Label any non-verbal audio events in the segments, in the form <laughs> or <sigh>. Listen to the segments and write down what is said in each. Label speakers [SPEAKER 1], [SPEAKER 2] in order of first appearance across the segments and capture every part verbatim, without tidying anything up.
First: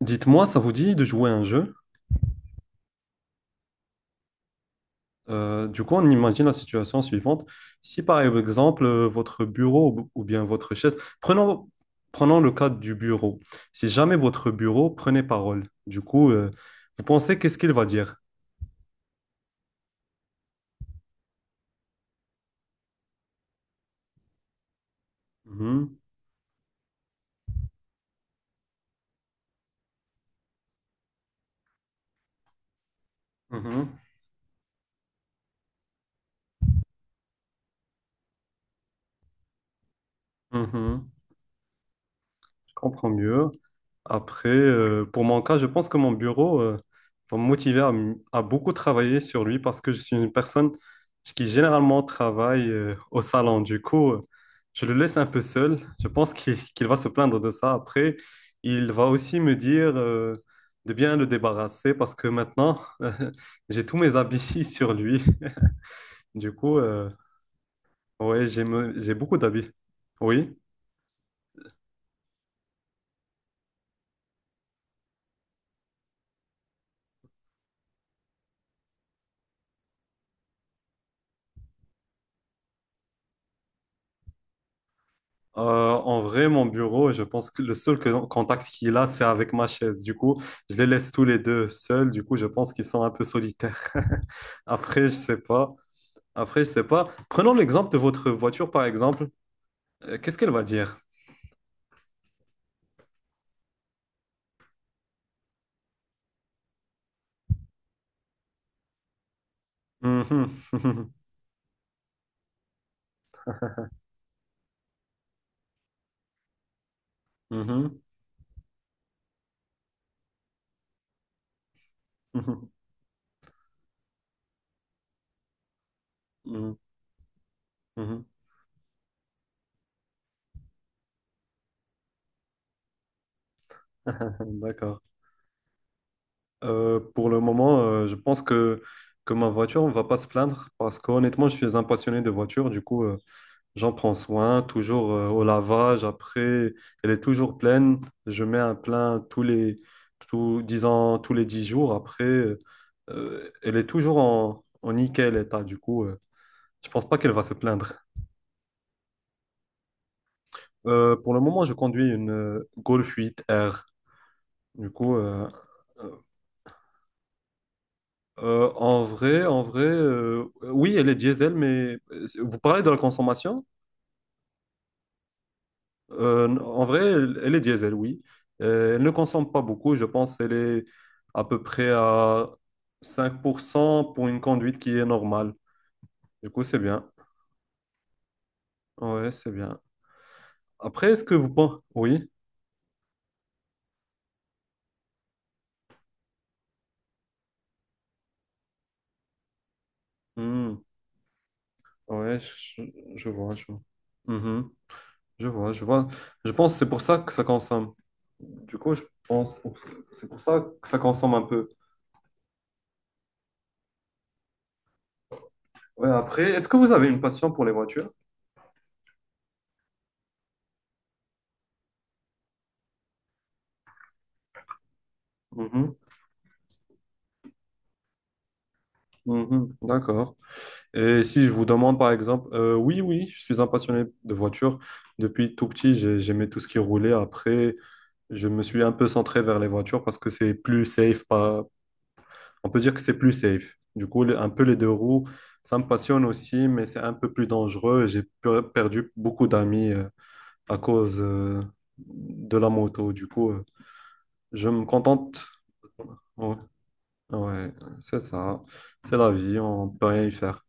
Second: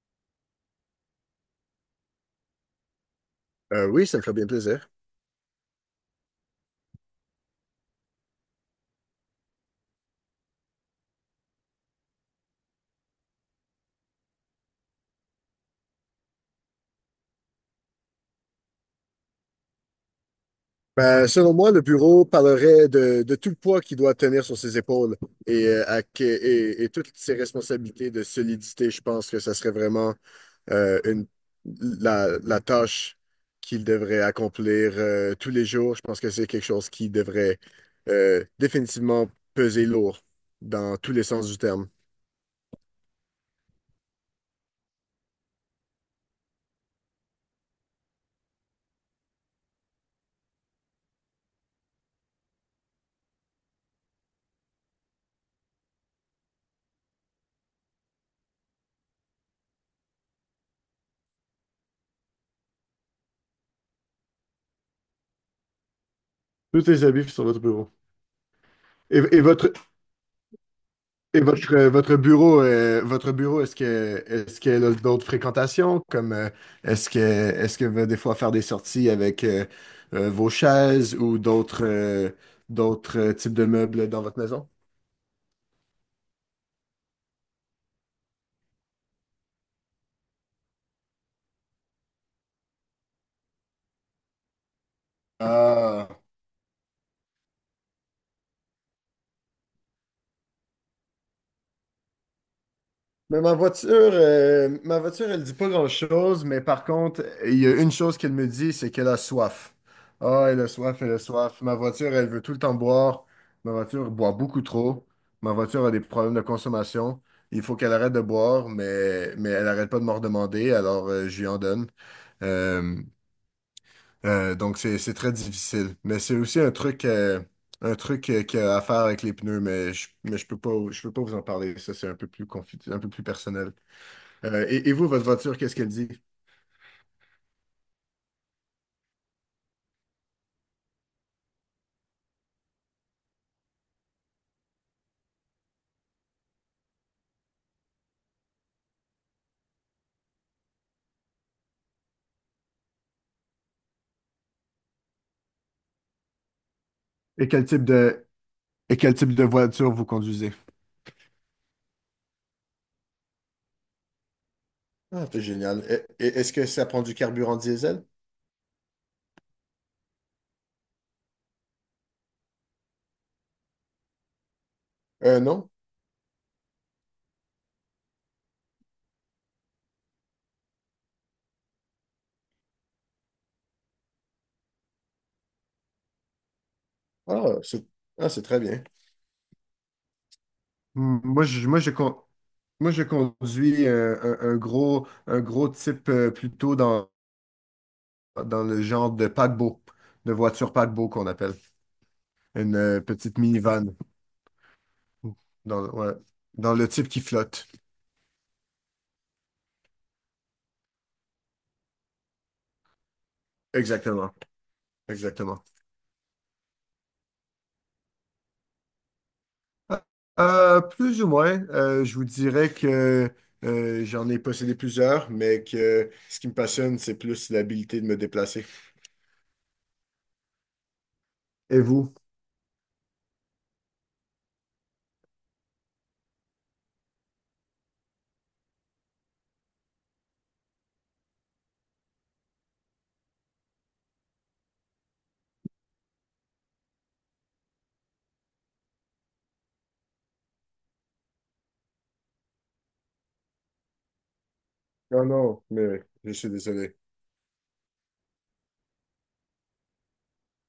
[SPEAKER 1] Dites-moi, ça vous dit de jouer à un jeu?
[SPEAKER 2] Euh, oui, ça me ferait bien plaisir.
[SPEAKER 1] Euh, du coup, on imagine la situation suivante. Si par exemple, euh, votre bureau ou ou bien votre chaise, prenons, prenons le cas du bureau. Si jamais votre bureau prenait parole, du coup, euh, vous pensez qu'est-ce qu'il va dire?
[SPEAKER 2] Ben, selon moi, le bureau parlerait de, de tout le poids qu'il doit tenir sur ses épaules et, euh,
[SPEAKER 1] Mhm.
[SPEAKER 2] à que- et, et toutes ses responsabilités de solidité. Je pense que ça serait vraiment euh, une, la, la tâche qu'il
[SPEAKER 1] Mhm.
[SPEAKER 2] devrait accomplir euh, tous les jours. Je pense que c'est quelque chose qui devrait euh, définitivement peser lourd dans
[SPEAKER 1] Mhm.
[SPEAKER 2] tous les sens du terme.
[SPEAKER 1] Je comprends mieux. Après, euh, pour mon cas, je pense que mon bureau euh, va me motiver à, m- à beaucoup travailler sur lui parce que je suis une personne qui généralement travaille euh, au salon. Du coup, euh, je le laisse un peu seul. Je pense qu'il qu'il va se plaindre de ça. Après, il va aussi me dire euh, de bien le débarrasser parce que maintenant, <laughs> euh, j'ai tous mes habits <laughs> sur lui. Du coup,
[SPEAKER 2] Tous tes
[SPEAKER 1] euh,
[SPEAKER 2] habits sur votre bureau.
[SPEAKER 1] ouais, j'ai me- j'ai
[SPEAKER 2] Et,
[SPEAKER 1] beaucoup
[SPEAKER 2] et
[SPEAKER 1] d'habits.
[SPEAKER 2] votre,
[SPEAKER 1] Oui.
[SPEAKER 2] et votre, euh, votre bureau, euh, votre bureau, est-ce que, est-ce qu'elle a d'autres fréquentations, comme euh, est-ce que, est-ce que va des fois faire des sorties avec euh, euh, vos chaises ou d'autres, euh, d'autres euh, types de meubles dans votre maison?
[SPEAKER 1] Euh, En vrai, mon bureau, je pense que le seul que- contact qu'il a, c'est avec ma chaise. Du coup, je les laisse tous les deux seuls. Du coup, je pense qu'ils sont un peu solitaires. <laughs> Après, je sais pas.
[SPEAKER 2] Ah.
[SPEAKER 1] Après, je sais pas. Prenons l'exemple de votre voiture, par exemple. Euh, qu'est-ce qu'elle va dire?
[SPEAKER 2] Mais ma voiture, euh, ma voiture, elle dit pas grand-chose, mais par contre, il y a une chose qu'elle me dit, c'est qu'elle a soif. Ah, elle
[SPEAKER 1] Mhm.
[SPEAKER 2] a soif, elle a
[SPEAKER 1] <laughs>
[SPEAKER 2] soif. Ma voiture, elle veut tout le temps boire. Ma voiture boit beaucoup trop. Ma voiture a des problèmes de consommation. Il faut qu'elle
[SPEAKER 1] Mhm.
[SPEAKER 2] arrête de boire, mais, mais elle arrête pas de m'en demander, alors euh, je lui en donne.
[SPEAKER 1] Mhm.
[SPEAKER 2] Euh, euh, donc, c'est, c'est très difficile. Mais c'est aussi un
[SPEAKER 1] Mhm.
[SPEAKER 2] truc, euh, un
[SPEAKER 1] Mhm. Mhm.
[SPEAKER 2] truc euh, qu'il y a à faire avec les pneus, mais je, mais je peux pas, je peux pas vous en parler. Ça, c'est un peu plus confi- un peu plus personnel.
[SPEAKER 1] <laughs>
[SPEAKER 2] Euh, et, et
[SPEAKER 1] D'accord.
[SPEAKER 2] vous, votre voiture, qu'est-ce qu'elle dit?
[SPEAKER 1] Euh, pour le moment, euh, je pense que, que ma voiture ne va pas se plaindre parce qu'honnêtement, je suis un passionné de voiture. Du coup, euh, j'en prends soin, toujours euh, au lavage. Après, elle est toujours pleine. Je mets un plein tous les, tous, disons, tous les dix jours. Après, euh, euh, elle est toujours en, en nickel état. Du coup, euh, je pense pas qu'elle va
[SPEAKER 2] Et
[SPEAKER 1] se
[SPEAKER 2] quel type
[SPEAKER 1] plaindre.
[SPEAKER 2] de, et quel type de voiture vous conduisez?
[SPEAKER 1] Euh, pour le moment, je conduis une euh, Golf huit R. Du coup,
[SPEAKER 2] Ah, c'est
[SPEAKER 1] euh,
[SPEAKER 2] génial.
[SPEAKER 1] euh,
[SPEAKER 2] Et- et- Est-ce que ça prend du carburant diesel?
[SPEAKER 1] euh, en vrai, en vrai, euh, oui, elle est diesel, mais euh, vous parlez de la consommation?
[SPEAKER 2] Euh, non.
[SPEAKER 1] Euh, en vrai, elle, elle est diesel, oui. Euh, elle ne consomme pas beaucoup, je pense qu'elle est à peu près à cinq pour cent pour une conduite qui est normale. Du coup, c'est bien.
[SPEAKER 2] Ah, c'est ah, c'est très bien.
[SPEAKER 1] Ouais, c'est bien. Après,
[SPEAKER 2] Hmm.
[SPEAKER 1] est-ce que
[SPEAKER 2] Moi,
[SPEAKER 1] vous
[SPEAKER 2] je,
[SPEAKER 1] pensez...
[SPEAKER 2] moi, je, con-
[SPEAKER 1] Oui.
[SPEAKER 2] moi, je conduis euh, un, un gros, un gros type euh, plutôt dans, dans le genre de paquebot, de voiture
[SPEAKER 1] Hmm.
[SPEAKER 2] paquebot qu'on appelle.
[SPEAKER 1] Ouais,
[SPEAKER 2] Une
[SPEAKER 1] je,
[SPEAKER 2] euh,
[SPEAKER 1] je
[SPEAKER 2] petite
[SPEAKER 1] vois, je vois.
[SPEAKER 2] minivan.
[SPEAKER 1] Mhm. Je vois,
[SPEAKER 2] Dans,
[SPEAKER 1] je
[SPEAKER 2] le-
[SPEAKER 1] vois.
[SPEAKER 2] ouais.
[SPEAKER 1] Je pense
[SPEAKER 2] Dans
[SPEAKER 1] que
[SPEAKER 2] le
[SPEAKER 1] c'est pour
[SPEAKER 2] type
[SPEAKER 1] ça
[SPEAKER 2] qui
[SPEAKER 1] que ça
[SPEAKER 2] flotte.
[SPEAKER 1] consomme. Du coup, je pense pour- c'est pour ça que ça consomme un peu.
[SPEAKER 2] Exactement. Exactement.
[SPEAKER 1] Ouais, après, est-ce que vous avez une passion pour les voitures?
[SPEAKER 2] Euh, plus ou moins. Euh, je vous dirais que euh, j'en ai possédé plusieurs, mais
[SPEAKER 1] Mhm.
[SPEAKER 2] que ce qui me passionne, c'est plus l'habilité de me déplacer.
[SPEAKER 1] Mhm. D'accord. Et si je vous
[SPEAKER 2] Et
[SPEAKER 1] demande par
[SPEAKER 2] vous?
[SPEAKER 1] exemple, euh, oui, oui, je suis un passionné de voitures. Depuis tout petit, j'ai- j'aimais tout ce qui roulait. Après, je me suis un peu centré vers les voitures parce que c'est plus safe. Pas... On peut dire que c'est plus safe. Du coup, le- un peu les deux roues, ça me passionne aussi, mais c'est un peu plus dangereux. J'ai per- perdu beaucoup d'amis euh, à cause euh, de la moto. Du coup, euh, je me
[SPEAKER 2] Non,
[SPEAKER 1] contente.
[SPEAKER 2] non, mais je suis
[SPEAKER 1] Ouais,
[SPEAKER 2] désolé.
[SPEAKER 1] ouais, c'est ça. C'est la vie, on peut rien y faire.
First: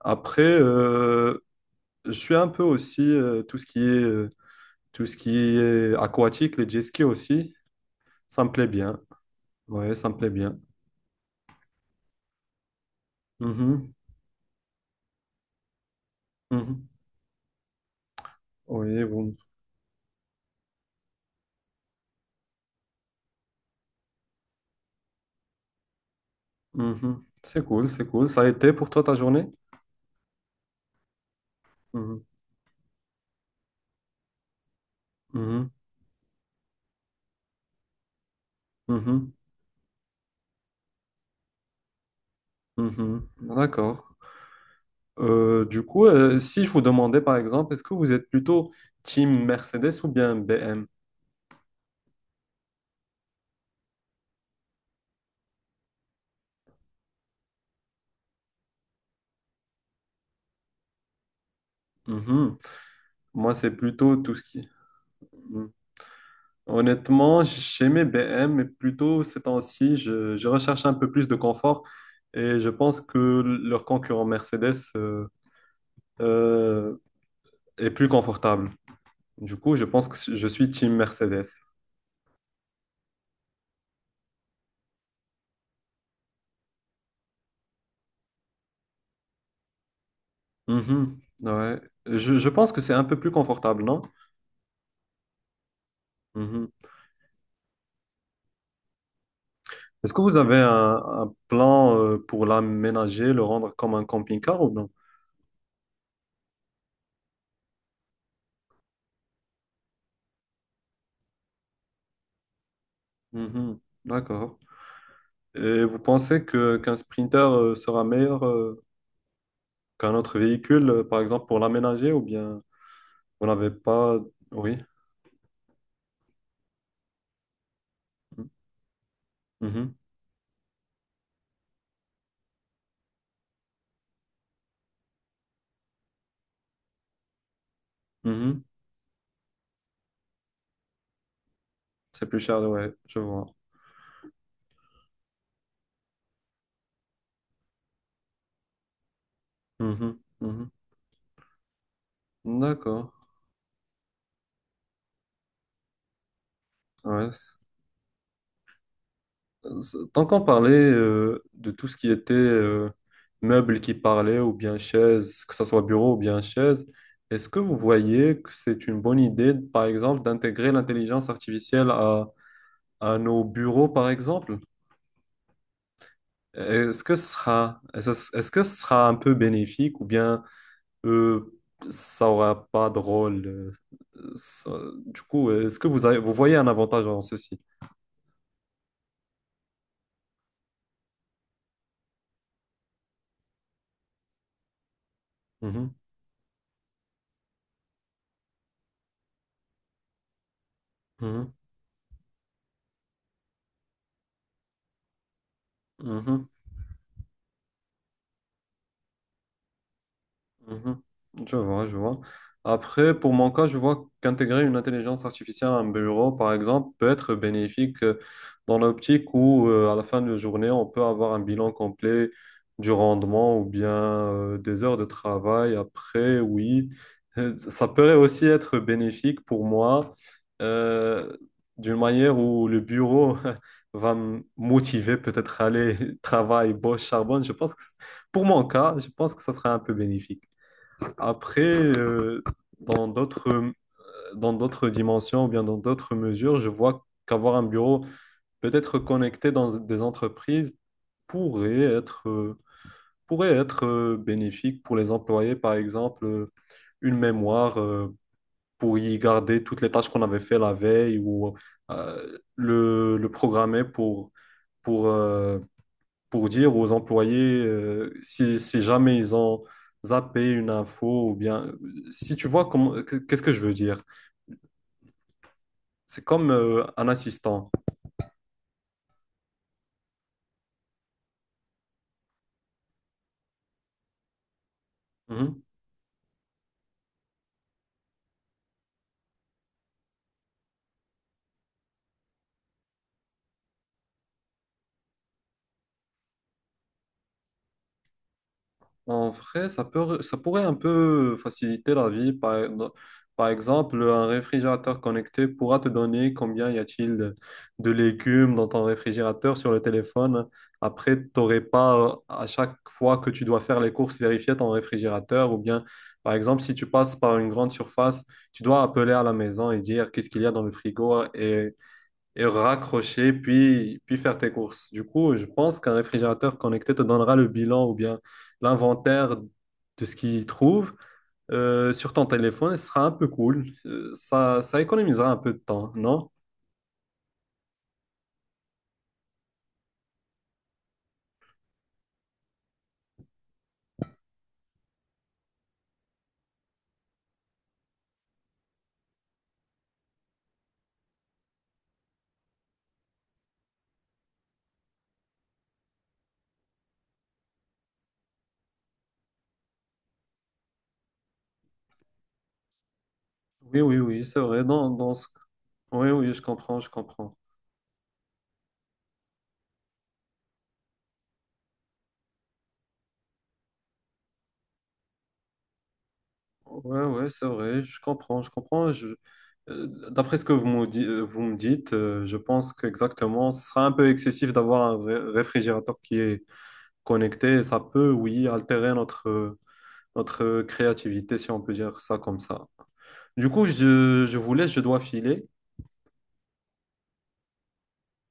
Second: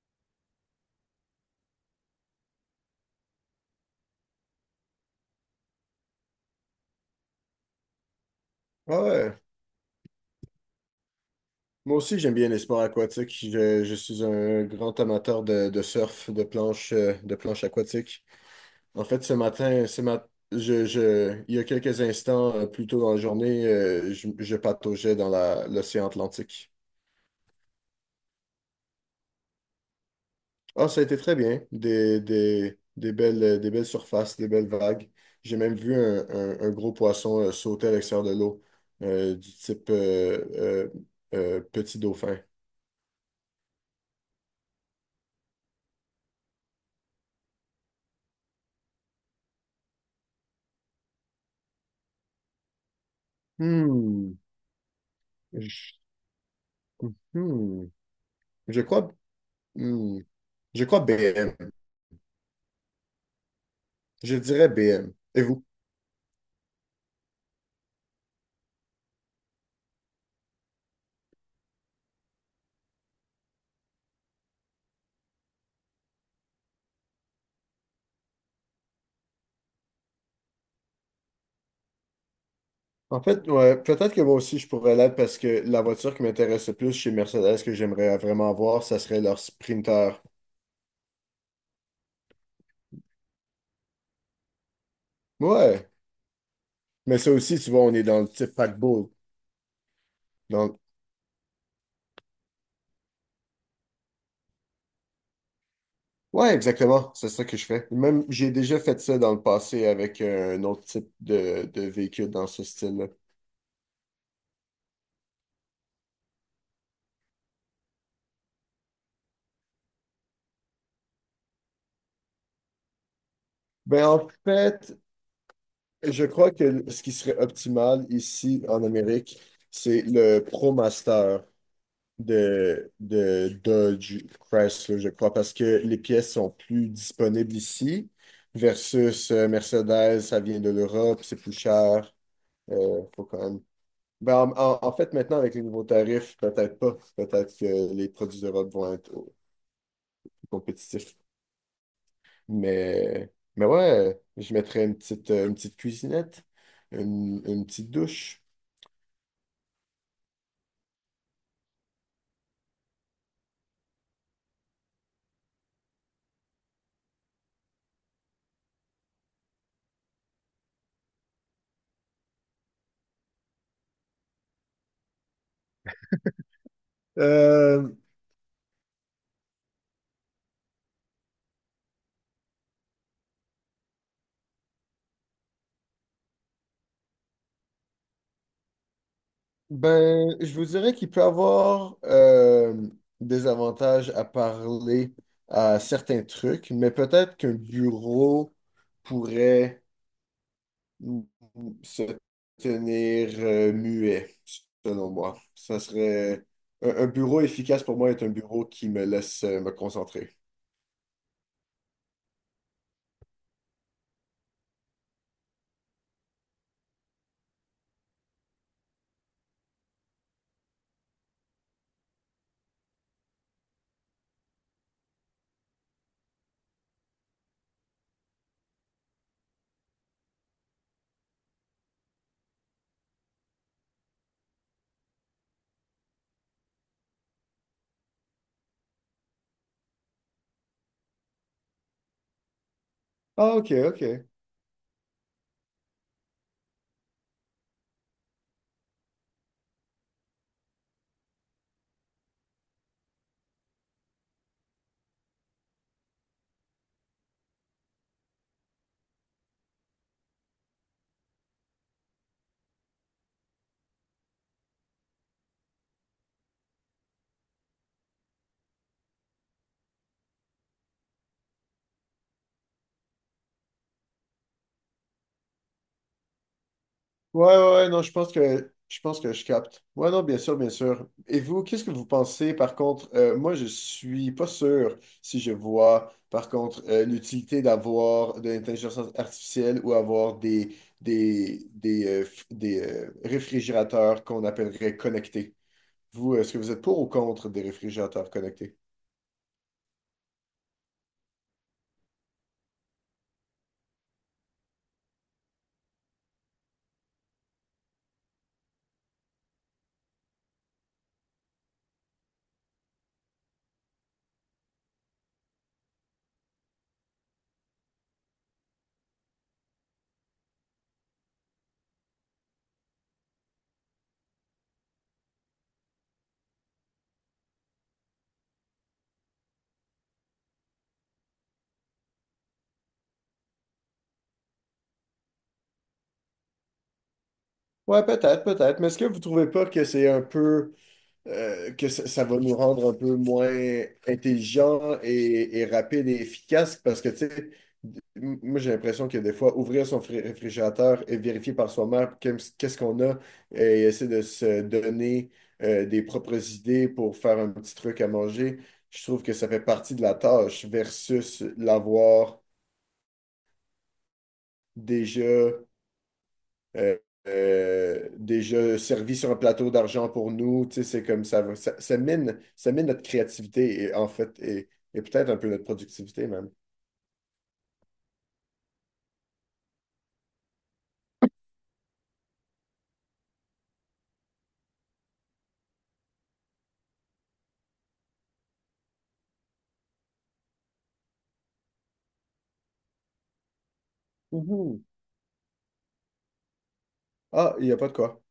[SPEAKER 1] Après, euh, je suis un peu aussi euh, tout ce qui est euh, tout ce qui est aquatique, les jet skis aussi, ça me plaît bien.
[SPEAKER 2] Ah ouais,
[SPEAKER 1] Ouais, ça me plaît bien.
[SPEAKER 2] moi aussi j'aime bien les sports aquatiques. Je,
[SPEAKER 1] Mhm.
[SPEAKER 2] je suis un grand amateur de, de surf, de
[SPEAKER 1] Mhm.
[SPEAKER 2] planche, euh, de planche aquatique.
[SPEAKER 1] Oui,
[SPEAKER 2] En fait, ce
[SPEAKER 1] bon.
[SPEAKER 2] matin, ce mat je, je, il y a quelques instants, euh, plus tôt dans la journée, euh, je, je pataugeais dans la- l'océan Atlantique.
[SPEAKER 1] Mhm. C'est cool, c'est cool. Ça a été pour toi ta journée?
[SPEAKER 2] Ah, ça a été très bien. Des, des, des belles, euh, des belles surfaces, des belles vagues. J'ai
[SPEAKER 1] Mhm.
[SPEAKER 2] même vu un, un- un gros poisson euh, sauter à l'extérieur de l'eau,
[SPEAKER 1] Mhm.
[SPEAKER 2] euh, du type euh, euh, euh, petit dauphin.
[SPEAKER 1] Mhm. Mhm. D'accord. Euh, du coup, euh, si je vous demandais par exemple, est-ce que vous êtes plutôt team Mercedes ou bien B M?
[SPEAKER 2] Hmm. Je, hmm. Je crois, hmm. Je crois B M.
[SPEAKER 1] Mhm. Moi, c'est plutôt tout
[SPEAKER 2] Je
[SPEAKER 1] ce
[SPEAKER 2] dirais
[SPEAKER 1] qui.
[SPEAKER 2] B M. Et vous?
[SPEAKER 1] Honnêtement, chez mes B M, mais plutôt ces temps-ci, je, je recherche un peu plus de confort et je pense que leur concurrent Mercedes euh, euh, est plus confortable. Du coup, je pense que je suis team Mercedes.
[SPEAKER 2] En fait, ouais, peut-être que moi aussi je pourrais l'être parce que la voiture qui m'intéresse le plus chez Mercedes que j'aimerais vraiment voir, ça serait leur Sprinter.
[SPEAKER 1] Mhm, ouais. Je, je pense que c'est un peu plus confortable, non?
[SPEAKER 2] Ouais,
[SPEAKER 1] Mhm.
[SPEAKER 2] mais ça aussi, tu vois, on est dans le type paquebot.
[SPEAKER 1] Est-ce que vous avez
[SPEAKER 2] Dans...
[SPEAKER 1] un,
[SPEAKER 2] le-
[SPEAKER 1] un plan euh, pour l'aménager, le rendre comme un camping-car ou non?
[SPEAKER 2] Ouais, exactement, c'est ça que je fais. Même, j'ai déjà fait ça dans le passé avec un autre type de, de véhicule dans ce style-là.
[SPEAKER 1] Mhm. D'accord. Et vous pensez que qu'un sprinter euh, sera meilleur? Euh, qu'un autre véhicule, euh, par exemple, pour l'aménager ou bien vous n'avez
[SPEAKER 2] Ben,
[SPEAKER 1] pas...
[SPEAKER 2] en
[SPEAKER 1] Oui.
[SPEAKER 2] fait, je crois que ce qui serait optimal ici en Amérique,
[SPEAKER 1] Mhm.
[SPEAKER 2] c'est le ProMaster. De, de Dodge Chrysler, je crois, parce que les pièces sont plus disponibles ici,
[SPEAKER 1] Mhm.
[SPEAKER 2] versus euh, Mercedes, ça vient de l'Europe, c'est plus cher.
[SPEAKER 1] C'est plus cher, ouais,
[SPEAKER 2] Euh,
[SPEAKER 1] je
[SPEAKER 2] faut quand
[SPEAKER 1] vois.
[SPEAKER 2] même... Ben, en, en- en fait, maintenant, avec les nouveaux tarifs, peut-être pas. Peut-être que les produits d'Europe vont être au-
[SPEAKER 1] Mhm.
[SPEAKER 2] plus
[SPEAKER 1] Mhm.
[SPEAKER 2] compétitifs.
[SPEAKER 1] D'accord.
[SPEAKER 2] Mais, mais ouais, je mettrais une petite, euh, une petite cuisinette,
[SPEAKER 1] Ouais,
[SPEAKER 2] une,
[SPEAKER 1] c'est-
[SPEAKER 2] une petite douche.
[SPEAKER 1] c'est- tant qu'on parlait euh, de tout ce qui était euh, meubles qui parlaient ou bien chaises, que ce soit bureau ou bien chaise, est-ce que vous voyez que c'est une bonne idée, par exemple, d'intégrer l'intelligence artificielle à, à nos bureaux, par exemple? Est-ce que ce sera,
[SPEAKER 2] Euh,
[SPEAKER 1] est-ce est-ce que ce sera un peu bénéfique ou bien... euh, ça aura pas de rôle. euh, ça- Du coup, est-ce que vous avez- vous voyez un avantage en ceci?
[SPEAKER 2] Ben, je vous dirais qu'il peut avoir euh, des avantages à parler à
[SPEAKER 1] Mhm.
[SPEAKER 2] certains trucs, mais peut-être qu'un bureau pourrait
[SPEAKER 1] Mhm.
[SPEAKER 2] se tenir euh, muet, selon moi. Ça serait
[SPEAKER 1] Mhm.
[SPEAKER 2] un, un bureau efficace pour moi est un bureau qui me laisse euh, me concentrer.
[SPEAKER 1] Mhm. Je vois, je vois. Après, pour mon cas, je vois qu'intégrer une intelligence artificielle à un bureau, par exemple, peut être bénéfique euh, dans l'optique où, euh, à la fin de la journée, on peut avoir un bilan complet du rendement ou bien euh, des heures de travail. Après, oui. Euh, ça peut aussi être bénéfique pour moi euh, d'une manière où le bureau <laughs> va me motiver peut-être à aller <laughs> travailler, bosse, charbonne. Je pense que, pour mon cas, je pense que ça serait un peu bénéfique. Après, euh, dans
[SPEAKER 2] Ah, ok,
[SPEAKER 1] d'autres,
[SPEAKER 2] ok.
[SPEAKER 1] dans d'autres dimensions ou bien dans d'autres mesures, je vois qu'avoir un bureau peut-être connecté dans des entreprises pourrait être, euh, pourrait être euh, bénéfique pour les employés, par exemple, euh, une mémoire euh, pour y garder toutes les tâches qu'on avait fait la veille ou euh, le, le programmer pour, pour, euh, pour dire aux employés euh, si, si jamais ils ont zappé une info ou bien si tu vois comment qu'est-ce que je veux dire. C'est comme euh, un
[SPEAKER 2] Ouais, ouais,
[SPEAKER 1] assistant.
[SPEAKER 2] ouais, non, je pense que je pense que je capte. Ouais, non, bien sûr, bien sûr. Et vous, qu'est-ce que vous pensez, par contre, euh, moi, je suis pas sûr si je
[SPEAKER 1] Mhm.
[SPEAKER 2] vois, par contre, euh, l'utilité d'avoir de l'intelligence artificielle ou avoir des des des, euh, f- des euh, réfrigérateurs qu'on appellerait connectés. Vous, est-ce que vous êtes pour ou contre des réfrigérateurs connectés?
[SPEAKER 1] En vrai, ça peut, ça pourrait un peu faciliter la vie. Par, par exemple, un réfrigérateur connecté pourra te donner combien y a-t-il de, de légumes dans ton réfrigérateur sur le téléphone. Après, tu n'aurais pas euh, à chaque fois que tu dois faire les courses vérifier ton réfrigérateur. Ou bien, par exemple, si tu passes par une grande surface, tu dois appeler à la maison et dire qu'est-ce qu'il y a dans le frigo et et raccrocher, puis, puis faire tes courses. Du coup, je pense qu'un réfrigérateur connecté te donnera le bilan ou bien l'inventaire de ce qu'il trouve euh, sur ton téléphone, et ce sera un peu cool. Euh, ça, ça économisera un peu de temps, non?
[SPEAKER 2] Ouais, peut-être, peut-être. Mais est-ce que vous trouvez pas que c'est un peu euh, que ça, ça va nous rendre un peu moins intelligents et, et rapides et efficaces parce que, tu sais, m- moi j'ai l'impression que des fois, ouvrir son fré- réfrigérateur et vérifier par soi-même qu'est- qu'est-ce qu'on a et essayer de se donner euh, des propres idées pour faire un petit truc à manger, je trouve que ça fait partie de la tâche versus l'avoir
[SPEAKER 1] Oui, oui, oui, c'est vrai. Dans, dans ce...
[SPEAKER 2] déjà.
[SPEAKER 1] Oui, oui, je comprends, je
[SPEAKER 2] euh,
[SPEAKER 1] comprends.
[SPEAKER 2] euh, Déjà servi sur un plateau d'argent pour nous. Tu sais, c'est comme ça, va- ça, ça mine, ça mine notre créativité et en fait, et, et peut-être un peu notre productivité même.
[SPEAKER 1] Ouais, ouais, c'est vrai, je comprends, je comprends. Je... euh, D'après ce que vous me, di- euh, vous me dites, euh, je pense qu'exactement, ce sera un peu excessif d'avoir un ré- réfrigérateur qui est connecter, ça peut, oui, altérer notre, notre créativité, si on peut dire ça comme ça. Du coup, je, je vous laisse, je
[SPEAKER 2] Mhm.
[SPEAKER 1] dois filer.
[SPEAKER 2] Ah, il n'y a pas de quoi.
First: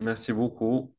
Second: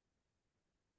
[SPEAKER 1] Merci beaucoup.